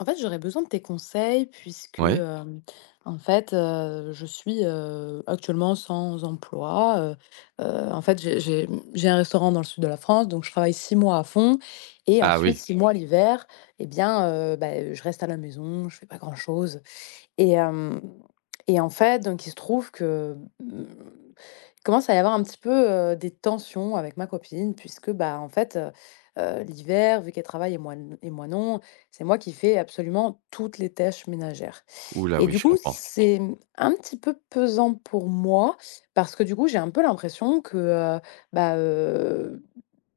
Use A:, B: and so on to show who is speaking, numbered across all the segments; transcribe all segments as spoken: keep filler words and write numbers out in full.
A: En fait, j'aurais besoin de tes conseils puisque,
B: Ouais.
A: hem, en fait, heu, je suis, heu, actuellement sans emploi, heu heu, en fait, j'ai j'ai, mmh, j'ai un restaurant dans le sud de la France, donc je travaille six mois à fond et
B: Ah
A: ensuite
B: oui.
A: six mois l'hiver et bien, heu, bah, je reste à la maison, je fais pas grand-chose, et hem et en fait, donc il se trouve que, mmh, il commence à y avoir un petit peu, heu, des tensions avec ma copine puisque, bah, en fait, heu heu, l'hiver, vu qu'elle travaille et moi n et moi non, c'est moi qui fais absolument toutes les tâches ménagères
B: Ouh là,
A: et
B: oui,
A: du
B: je
A: coup,
B: comprends.
A: c'est, mmh, un petit peu pesant pour moi parce que, du coup, j'ai un peu l'impression que, heu, bah,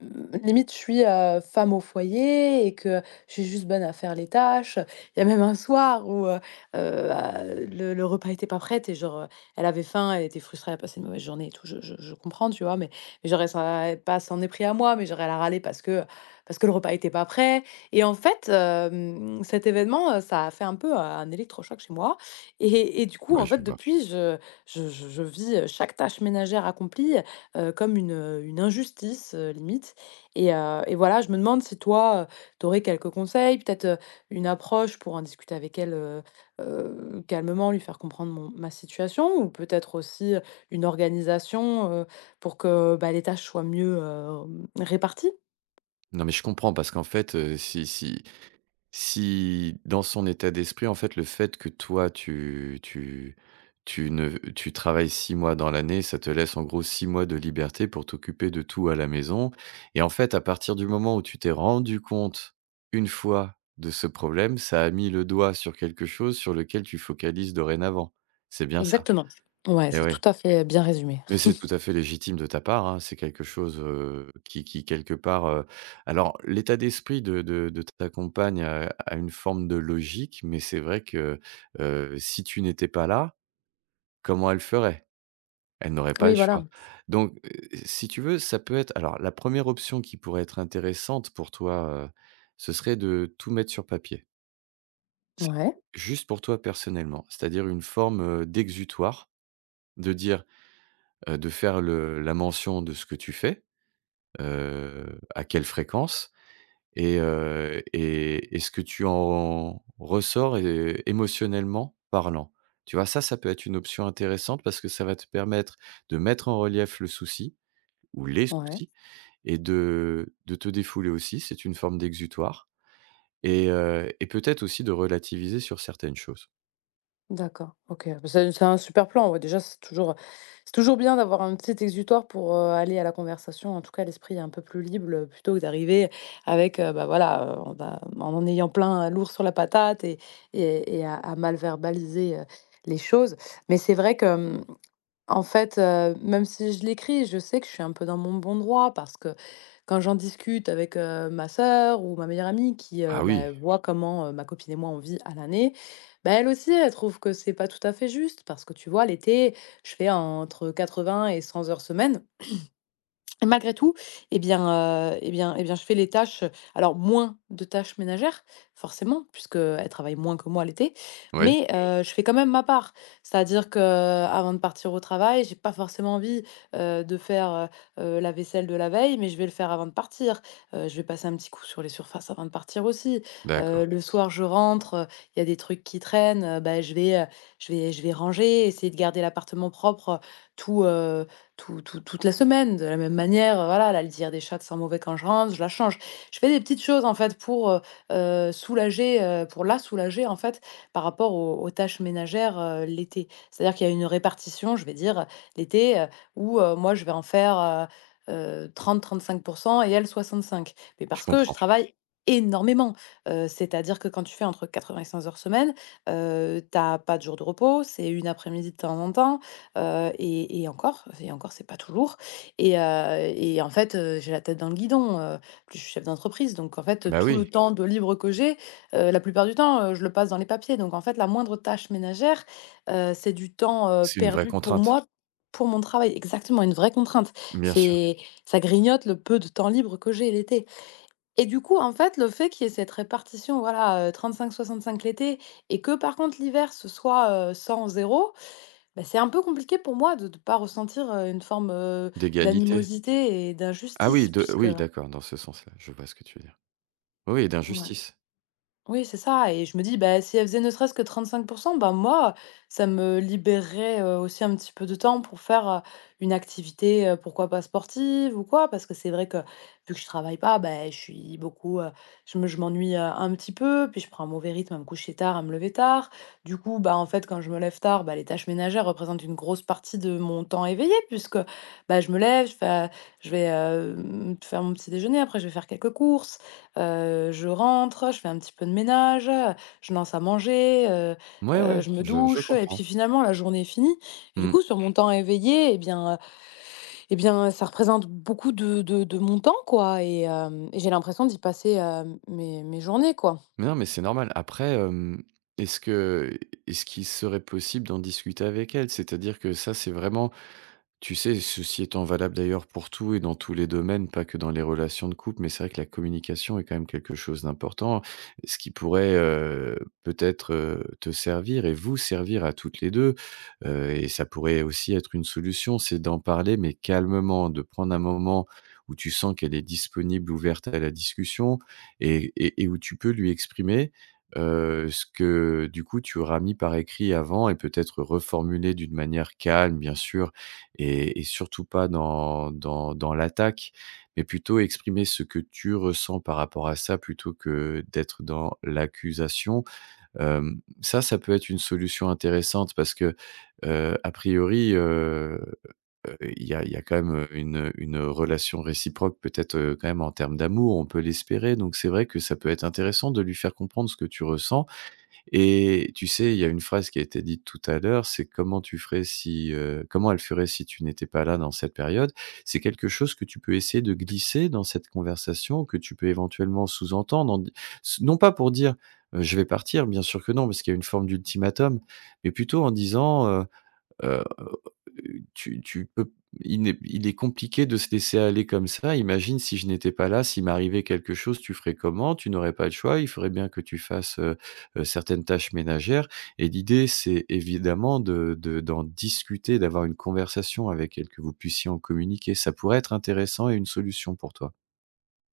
A: Mmh, Limite, je suis, heu, femme au foyer et que je suis juste bonne à faire les tâches. Il y a même un soir où, heu heu, bah, le le repas était pas prêt, et genre, heu, elle avait faim, elle était frustrée, elle a passé une mauvaise journée et tout, je je je comprends, tu vois? Mais mais genre, elle s'en pas s'en est pris à moi, mais j'aurais elle râler parce que parce que le repas était pas prêt et en fait, hem, cet événement, heu, ça a fait un peu euh, un électrochoc chez moi et et du coup,
B: Ouais,
A: en fait,
B: je vois.
A: depuis, je je je je vis, chaque tâche ménagère accomplie, heu, comme une, une injustice, heu, limite et heu et voilà, je me demande si toi, tu aurais quelques conseils, peut-être, heu, une approche pour en discuter avec elle, heu heu, calmement, lui faire comprendre mon ma situation ou peut-être aussi, heu, une organisation, heu, pour que, bah, les tâches soient mieux, hem, réparties?
B: Non, mais je comprends parce qu'en fait, heu, si si si dans son état d'esprit, en fait, le fait que toi tu tu tu ne tu travailles six mois dans l'année, ça te laisse en gros six mois de liberté pour t'occuper de tout à la maison et en fait, à partir du moment où tu t'es rendu compte, une fois, de ce problème, ça a mis le doigt sur quelque chose sur lequel tu focalises dorénavant. C'est bien ça?
A: Exactement. Ouais,
B: Et
A: c'est tout
B: ouais.
A: à fait bien résumé.
B: Mais c'est tout à fait légitime de ta part, hein. C'est quelque chose, heu, qui qui quelque part, heu alors l'état d'esprit de de de ta compagne a a une forme de logique, mais c'est vrai que, heu, si tu n'étais pas là, comment elle ferait? Elle n'aurait pas
A: Oui,
B: le
A: voilà.
B: choix. Donc, heu, si tu veux, ça peut être alors la première option qui pourrait être intéressante pour toi, heu, ce serait de tout mettre sur papier. Ça,
A: Ouais,
B: juste pour toi personnellement, c'est-à-dire une forme, heu, d'exutoire, de dire, heu, de faire le la mention de ce que tu fais, heu, à quelle fréquence et heu et et ce que tu en ressors é émotionnellement parlant. Tu vois? Ça, ça peut être une option intéressante parce que ça va te permettre de mettre en relief le souci ou les
A: ouais.
B: soucis et de de te défouler aussi. C'est une forme d'exutoire et heu et peut-être aussi de relativiser sur certaines choses.
A: D'accord, OK. Bah, c'est c'est un super plan, ouais, déjà, c'est toujours, c'est toujours bien d'avoir un petit exutoire pour, heu, aller à la conversation. En tout cas, l'esprit est un peu plus libre, heu, plutôt que d'arriver avec, heu, bah, voilà, heu, on va en en ayant plein euh, lourd sur la patate et et et à à mal verbaliser, heu, les choses. Mais c'est vrai que, mmh en fait, heu, même si je l'écris, je sais que je suis un peu dans mon bon droit parce que quand j'en discute avec, heu, ma sœur ou ma meilleure amie qui, heu,
B: Ah
A: bah,
B: oui,
A: voit comment, heu, ma copine et moi on vit à l'année, bah, elle aussi, elle trouve que c'est pas tout à fait juste parce que tu vois, l'été, je fais entre quatre-vingts et cent heures semaine. Et malgré tout, eh bien, heu, eh bien eh bien, je fais les tâches, alors moins de tâches ménagères, forcément, puisqu'elle travaille moins que moi l'été,
B: oui,
A: mais Mmh. je fais quand même ma part. C'est-à-dire que avant de partir au travail, j'ai pas forcément envie, heu, de faire, heu heu, la vaisselle de la veille, mais je vais le faire avant de partir. Heu, je vais passer un petit coup sur les surfaces avant de partir aussi. Heu,
B: d'accord,
A: le soir, je rentre, heu, il y a des trucs qui traînent, heu, bah, je vais, heu, je vais je vais ranger, essayer de garder l'appartement propre, heu, tout, heu tout tout toute la semaine. De la même manière, heu, voilà, la litière des chats sent mauvais quand je rentre, je la change. Je fais des petites choses, en fait, pour, heu heu, soulager, heu, pour la soulager, en fait, par rapport aux aux tâches ménagères, heu, l'été. C'est-à-dire qu'il y a une répartition, je vais dire, l'été, heu, où, heu, moi je vais en faire, heu heu, trente, trente-cinq et elle soixante-cinq. Mais
B: je
A: parce que je
B: comprends.
A: travaille énormément. Heu, c'est-à-dire que quand tu fais entre quatre-vingt-cinq heures semaine, heu, tu pas de jour de repos, c'est une après-midi de temps en temps. Heu et et encore et encore, c'est pas tout lourd et heu et en fait, heu, j'ai la tête dans le guidon, heu, puis je suis chef d'entreprise donc en fait,
B: Bah
A: tout le
B: oui,
A: temps Ouais. de libre que j'ai, heu, la plupart du temps, heu, je le passe dans les papiers donc en fait, la moindre tâche ménagère, heu, c'est du temps, heu,
B: c'est une vraie
A: perdu pour
B: contrainte,
A: moi, pour mon travail. Exactement, une vraie contrainte.
B: bien sûr,
A: C'est ça grignote le peu de temps libre que j'ai l'été et du coup, en fait, le fait qu'il y ait cette répartition, voilà, heu, trente-cinq, soixante-cinq l'été et que par contre l'hiver, ce soit, heu, cent, zéro. Bah, c'est un peu compliqué pour moi de ne pas ressentir, heu, une forme, heu,
B: d'égalité.
A: d'animosité et
B: Ah oui,
A: d'injustice
B: de
A: puisque
B: oui
A: Mmh
B: d'accord, dans ce sens-là, je vois ce que tu veux dire. Oui,
A: ouais.
B: d'injustice.
A: Oui, c'est ça et je me dis, bah, si elle faisait ne serait-ce que trente-cinq, bah, moi, ça me libérerait, heu, aussi un petit peu de temps pour faire, heu, une activité, heu, pourquoi pas sportive ou quoi. Parce que c'est vrai que, vu que je travaille pas, bah, je suis beaucoup, heu, je me je m'ennuie, heu, un petit peu, puis je prends un mauvais rythme à me coucher tard, à me lever tard. Du coup, bah, en fait, quand je me lève tard, bah, les tâches ménagères représentent une grosse partie de mon temps éveillé puisque, bah, je me lève, je fais, je vais, hem, faire mon petit déjeuner, après je vais faire quelques courses. Heu, je rentre, je fais un petit peu de ménage, je lance à manger, heu
B: Ouais,
A: heu,
B: ouais,
A: je me
B: je je
A: douche et puis
B: comprends.
A: finalement la journée est finie et du
B: Mmh.
A: coup sur mon temps éveillé et bien, heu et bien, ça représente beaucoup de de de mon temps quoi et hem et j'ai l'impression d'y passer, heu, mes mes journées quoi.
B: Mais non, mais c'est normal. Après, hem, est-ce que est-ce qu'il serait possible d'en discuter avec elle? C'est-à-dire que ça, c'est vraiment. Tu sais, ceci étant valable d'ailleurs pour tout et dans tous les domaines, pas que dans les relations de couple, mais c'est vrai que la communication est quand même quelque chose d'important, ce qui pourrait, heu, peut-être, heu, te servir et vous servir à toutes les deux, heu et ça pourrait aussi être une solution, c'est d'en parler, mais calmement, de prendre un moment où tu sens qu'elle est disponible, ouverte à la discussion et et et où tu peux lui exprimer, heu, ce que, du coup, tu auras mis par écrit avant et peut-être reformuler d'une manière calme, bien sûr, et et surtout pas dans dans dans l'attaque, mais plutôt exprimer ce que tu ressens par rapport à ça plutôt que d'être dans l'accusation. Hem, ça, ça peut être une solution intéressante parce que, heu, a priori, heu, heu, il y a il y a quand même, une, une, relation réciproque peut-être, heu, quand même en termes d'amour, on peut l'espérer, donc c'est vrai que ça peut être intéressant de lui faire comprendre ce que tu ressens et tu sais, il y a une phrase qui a été dite tout à l'heure, c'est: «Comment tu ferais si, heu, comment elle ferait si tu n'étais pas là dans cette période?» C'est quelque chose que tu peux essayer de glisser dans cette conversation, que tu peux éventuellement sous-entendre en di s non pas pour dire, heu: «Je vais partir», bien sûr que non, parce qu'il y a une forme d'ultimatum, mais plutôt en disant, Heu, tu tu peux il n'est il est compliqué de se laisser aller comme ça. Imagine si je n'étais pas là, s'il m'arrivait quelque chose, tu ferais comment? Tu n'aurais pas le choix. Il faudrait bien que tu fasses, heu heu, certaines tâches ménagères et l'idée, c'est évidemment de de d'en discuter, d'avoir une conversation avec elle, que vous puissiez en communiquer. Ça pourrait être intéressant et une solution pour toi.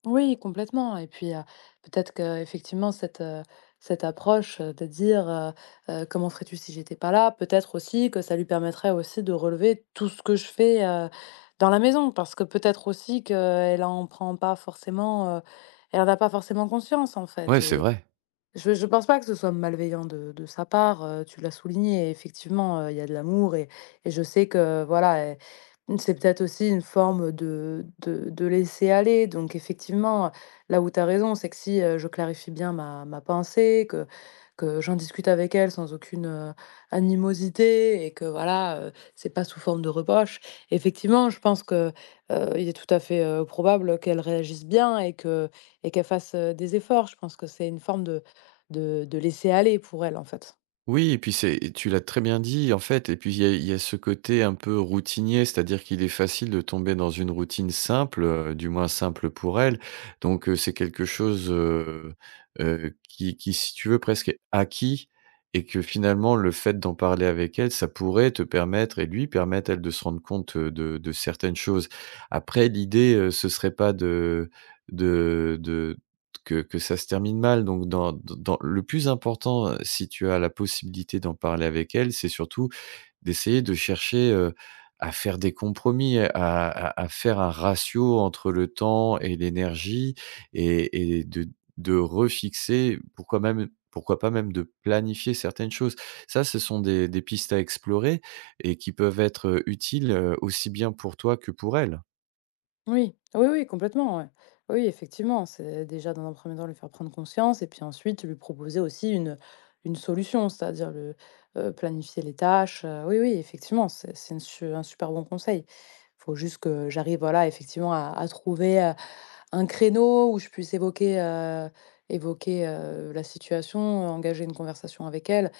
A: Oui, complètement et puis, heu, peut-être que effectivement cette, heu, cette approche, heu, de dire, heu: «Heu, comment ferais-tu si j'étais pas là ?» peut-être aussi que ça lui permettrait aussi de relever tout ce que je fais, heu, dans la maison. Parce que peut-être aussi qu'elle en prend pas forcément, heu, elle n'a pas forcément conscience en fait
B: Ouais, c'est
A: et
B: vrai.
A: je je pense pas que ce soit malveillant de de sa part, heu, tu l'as souligné et effectivement, heu, il y a de l'amour et et je sais que voilà, elle c'est peut-être aussi une forme de de de laisser aller donc effectivement, là où tu as raison, c'est que si, heu, je clarifie bien ma ma pensée, que que j'en discute avec elle sans aucune, heu, animosité et que voilà, heu, c'est pas sous forme de reproche. Effectivement, je pense que, heu, il est tout à fait, heu, probable qu'elle réagisse bien et que et qu'elle fasse, heu, des efforts. Je pense que c'est une forme de de de laisser aller pour elle, en fait.
B: Oui et puis c'est tu l'as très bien dit, en fait et puis il y a il y a ce côté un peu routinier, c'est-à-dire qu'il est facile de tomber dans une routine simple, heu, du moins simple pour elle. Donc heu, c'est quelque chose, heu heu, qui qui si tu veux presque est acquis et que finalement le fait d'en parler avec elle, ça pourrait te permettre et lui permettre, elle, de se rendre compte, heu, de de certaines choses. Après l'idée, heu, ce serait pas de de de que que ça se termine mal, donc dans dans le plus important, heu, si tu as la possibilité d'en parler avec elle, c'est surtout d'essayer de chercher, heu, à faire des compromis, à à à faire un ratio entre le temps et l'énergie et et de de refixer, pourquoi même pourquoi pas même de planifier certaines choses. Ça, ce sont des des pistes à explorer et qui peuvent être, heu, utiles, heu, aussi bien pour toi que pour elle.
A: Oui, oui, oui, complètement, ouais. Oui, effectivement, c'est déjà dans un premier temps lui faire prendre conscience et puis ensuite lui proposer aussi une, une solution, c'est-à-dire le, heu, planifier les tâches, heu, oui, oui, effectivement, c'est c'est une su un super bon conseil. Faut juste que j'arrive, voilà, effectivement à à trouver, heu, un créneau où je puisse évoquer, heu, évoquer, heu, la situation, euh, engager une conversation avec elle.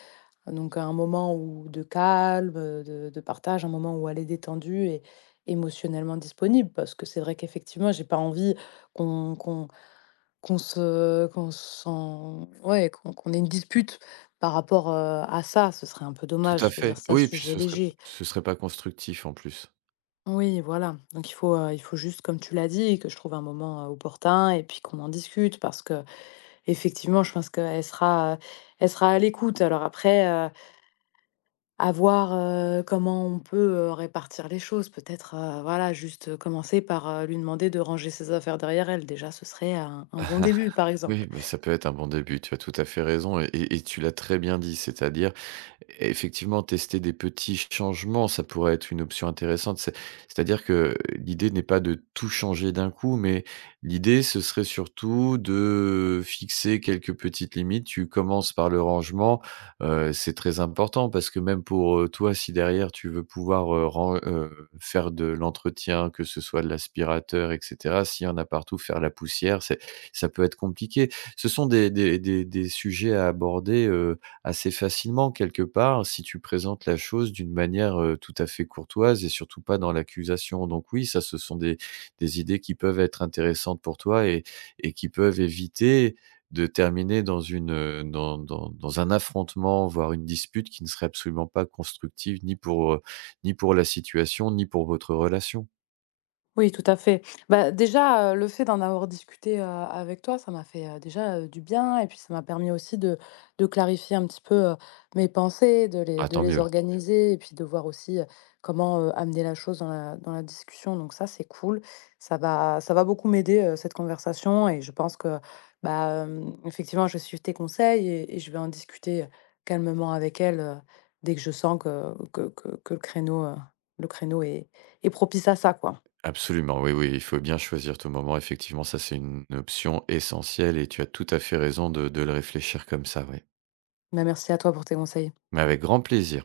A: Ah, donc un moment où de calme, heu, de de partage, un moment où elle est détendue et émotionnellement disponible. Parce que c'est vrai qu'effectivement, j'ai pas envie qu'on qu'on qu'on se qu'on s'en ouais, qu'on qu'on ait une dispute par rapport, heu, à ça, ce serait un peu
B: Tout
A: dommage.
B: à
A: Je veux dire,
B: fait.
A: c'est un
B: Oui, et puis
A: sujet
B: ce serait
A: léger.
B: ce serait pas constructif en plus.
A: Oui, voilà, donc il faut, heu, il faut juste, comme tu l'as dit, que je trouve un moment, heu, opportun et puis qu'on en discute parce que effectivement je pense qu'elle sera, heu, elle sera à l'écoute. Alors après, euh, à voir, heu, comment on peut, heu, répartir les choses. Peut-être, heu, voilà, juste, heu, commencer par, heu, lui demander de ranger ses affaires derrière elle. Déjà, ce serait un un bon début, par exemple.
B: Oui, mais ça peut être un bon début, tu as tout à fait raison et et et tu l'as très bien dit, c'est-à-dire Effectivement, tester des petits changements, ça pourrait être une option intéressante. C'est c'est-à-dire que l'idée n'est pas de tout changer d'un coup, mais l'idée, ce serait surtout de fixer quelques petites limites. Tu commences par le rangement, heu, c'est très important parce que même pour, heu, toi, si derrière tu veux pouvoir, heu, ran heu, faire de l'entretien, que ce soit de l'aspirateur et cetera, s'il y en a partout, faire la poussière, c'est ça peut être compliqué. Ce sont des des des des sujets à aborder, euh, assez facilement quelque part, si tu présentes la chose d'une manière, heu, tout à fait courtoise et surtout pas dans l'accusation. Donc oui, ça, ce sont des des idées qui peuvent être intéressantes pour toi et et qui peuvent éviter de terminer dans une, heu, dans dans dans un affrontement, voire une dispute qui ne serait absolument pas constructive ni pour, heu, ni pour la situation, ni pour votre relation.
A: Oui, tout à fait. Bah, déjà, heu, le fait d'en avoir discuté, heu, avec toi, ça m'a fait, heu, déjà, heu, du bien et puis ça m'a permis aussi de de clarifier un petit peu, heu, mes pensées, de les
B: Ah,
A: de
B: tant
A: les
B: mieux.
A: organiser et puis de voir aussi, heu, comment, heu, amener la chose dans la dans la discussion donc ça, c'est cool. Ça va ça va beaucoup m'aider, heu, cette conversation et je pense que, bah, hem, effectivement, je vais tes conseils et et je vais en discuter, calmement avec elle, heu, dès que je sens que que que que le créneau, heu, le créneau est est propice à ça, quoi.
B: Absolument, oui, oui, il faut bien choisir ton moment. Effectivement, ça, c'est une option essentielle et tu as tout à fait raison de de le réfléchir comme ça, oui.
A: Bah, merci à toi pour tes conseils.
B: Mais avec grand plaisir.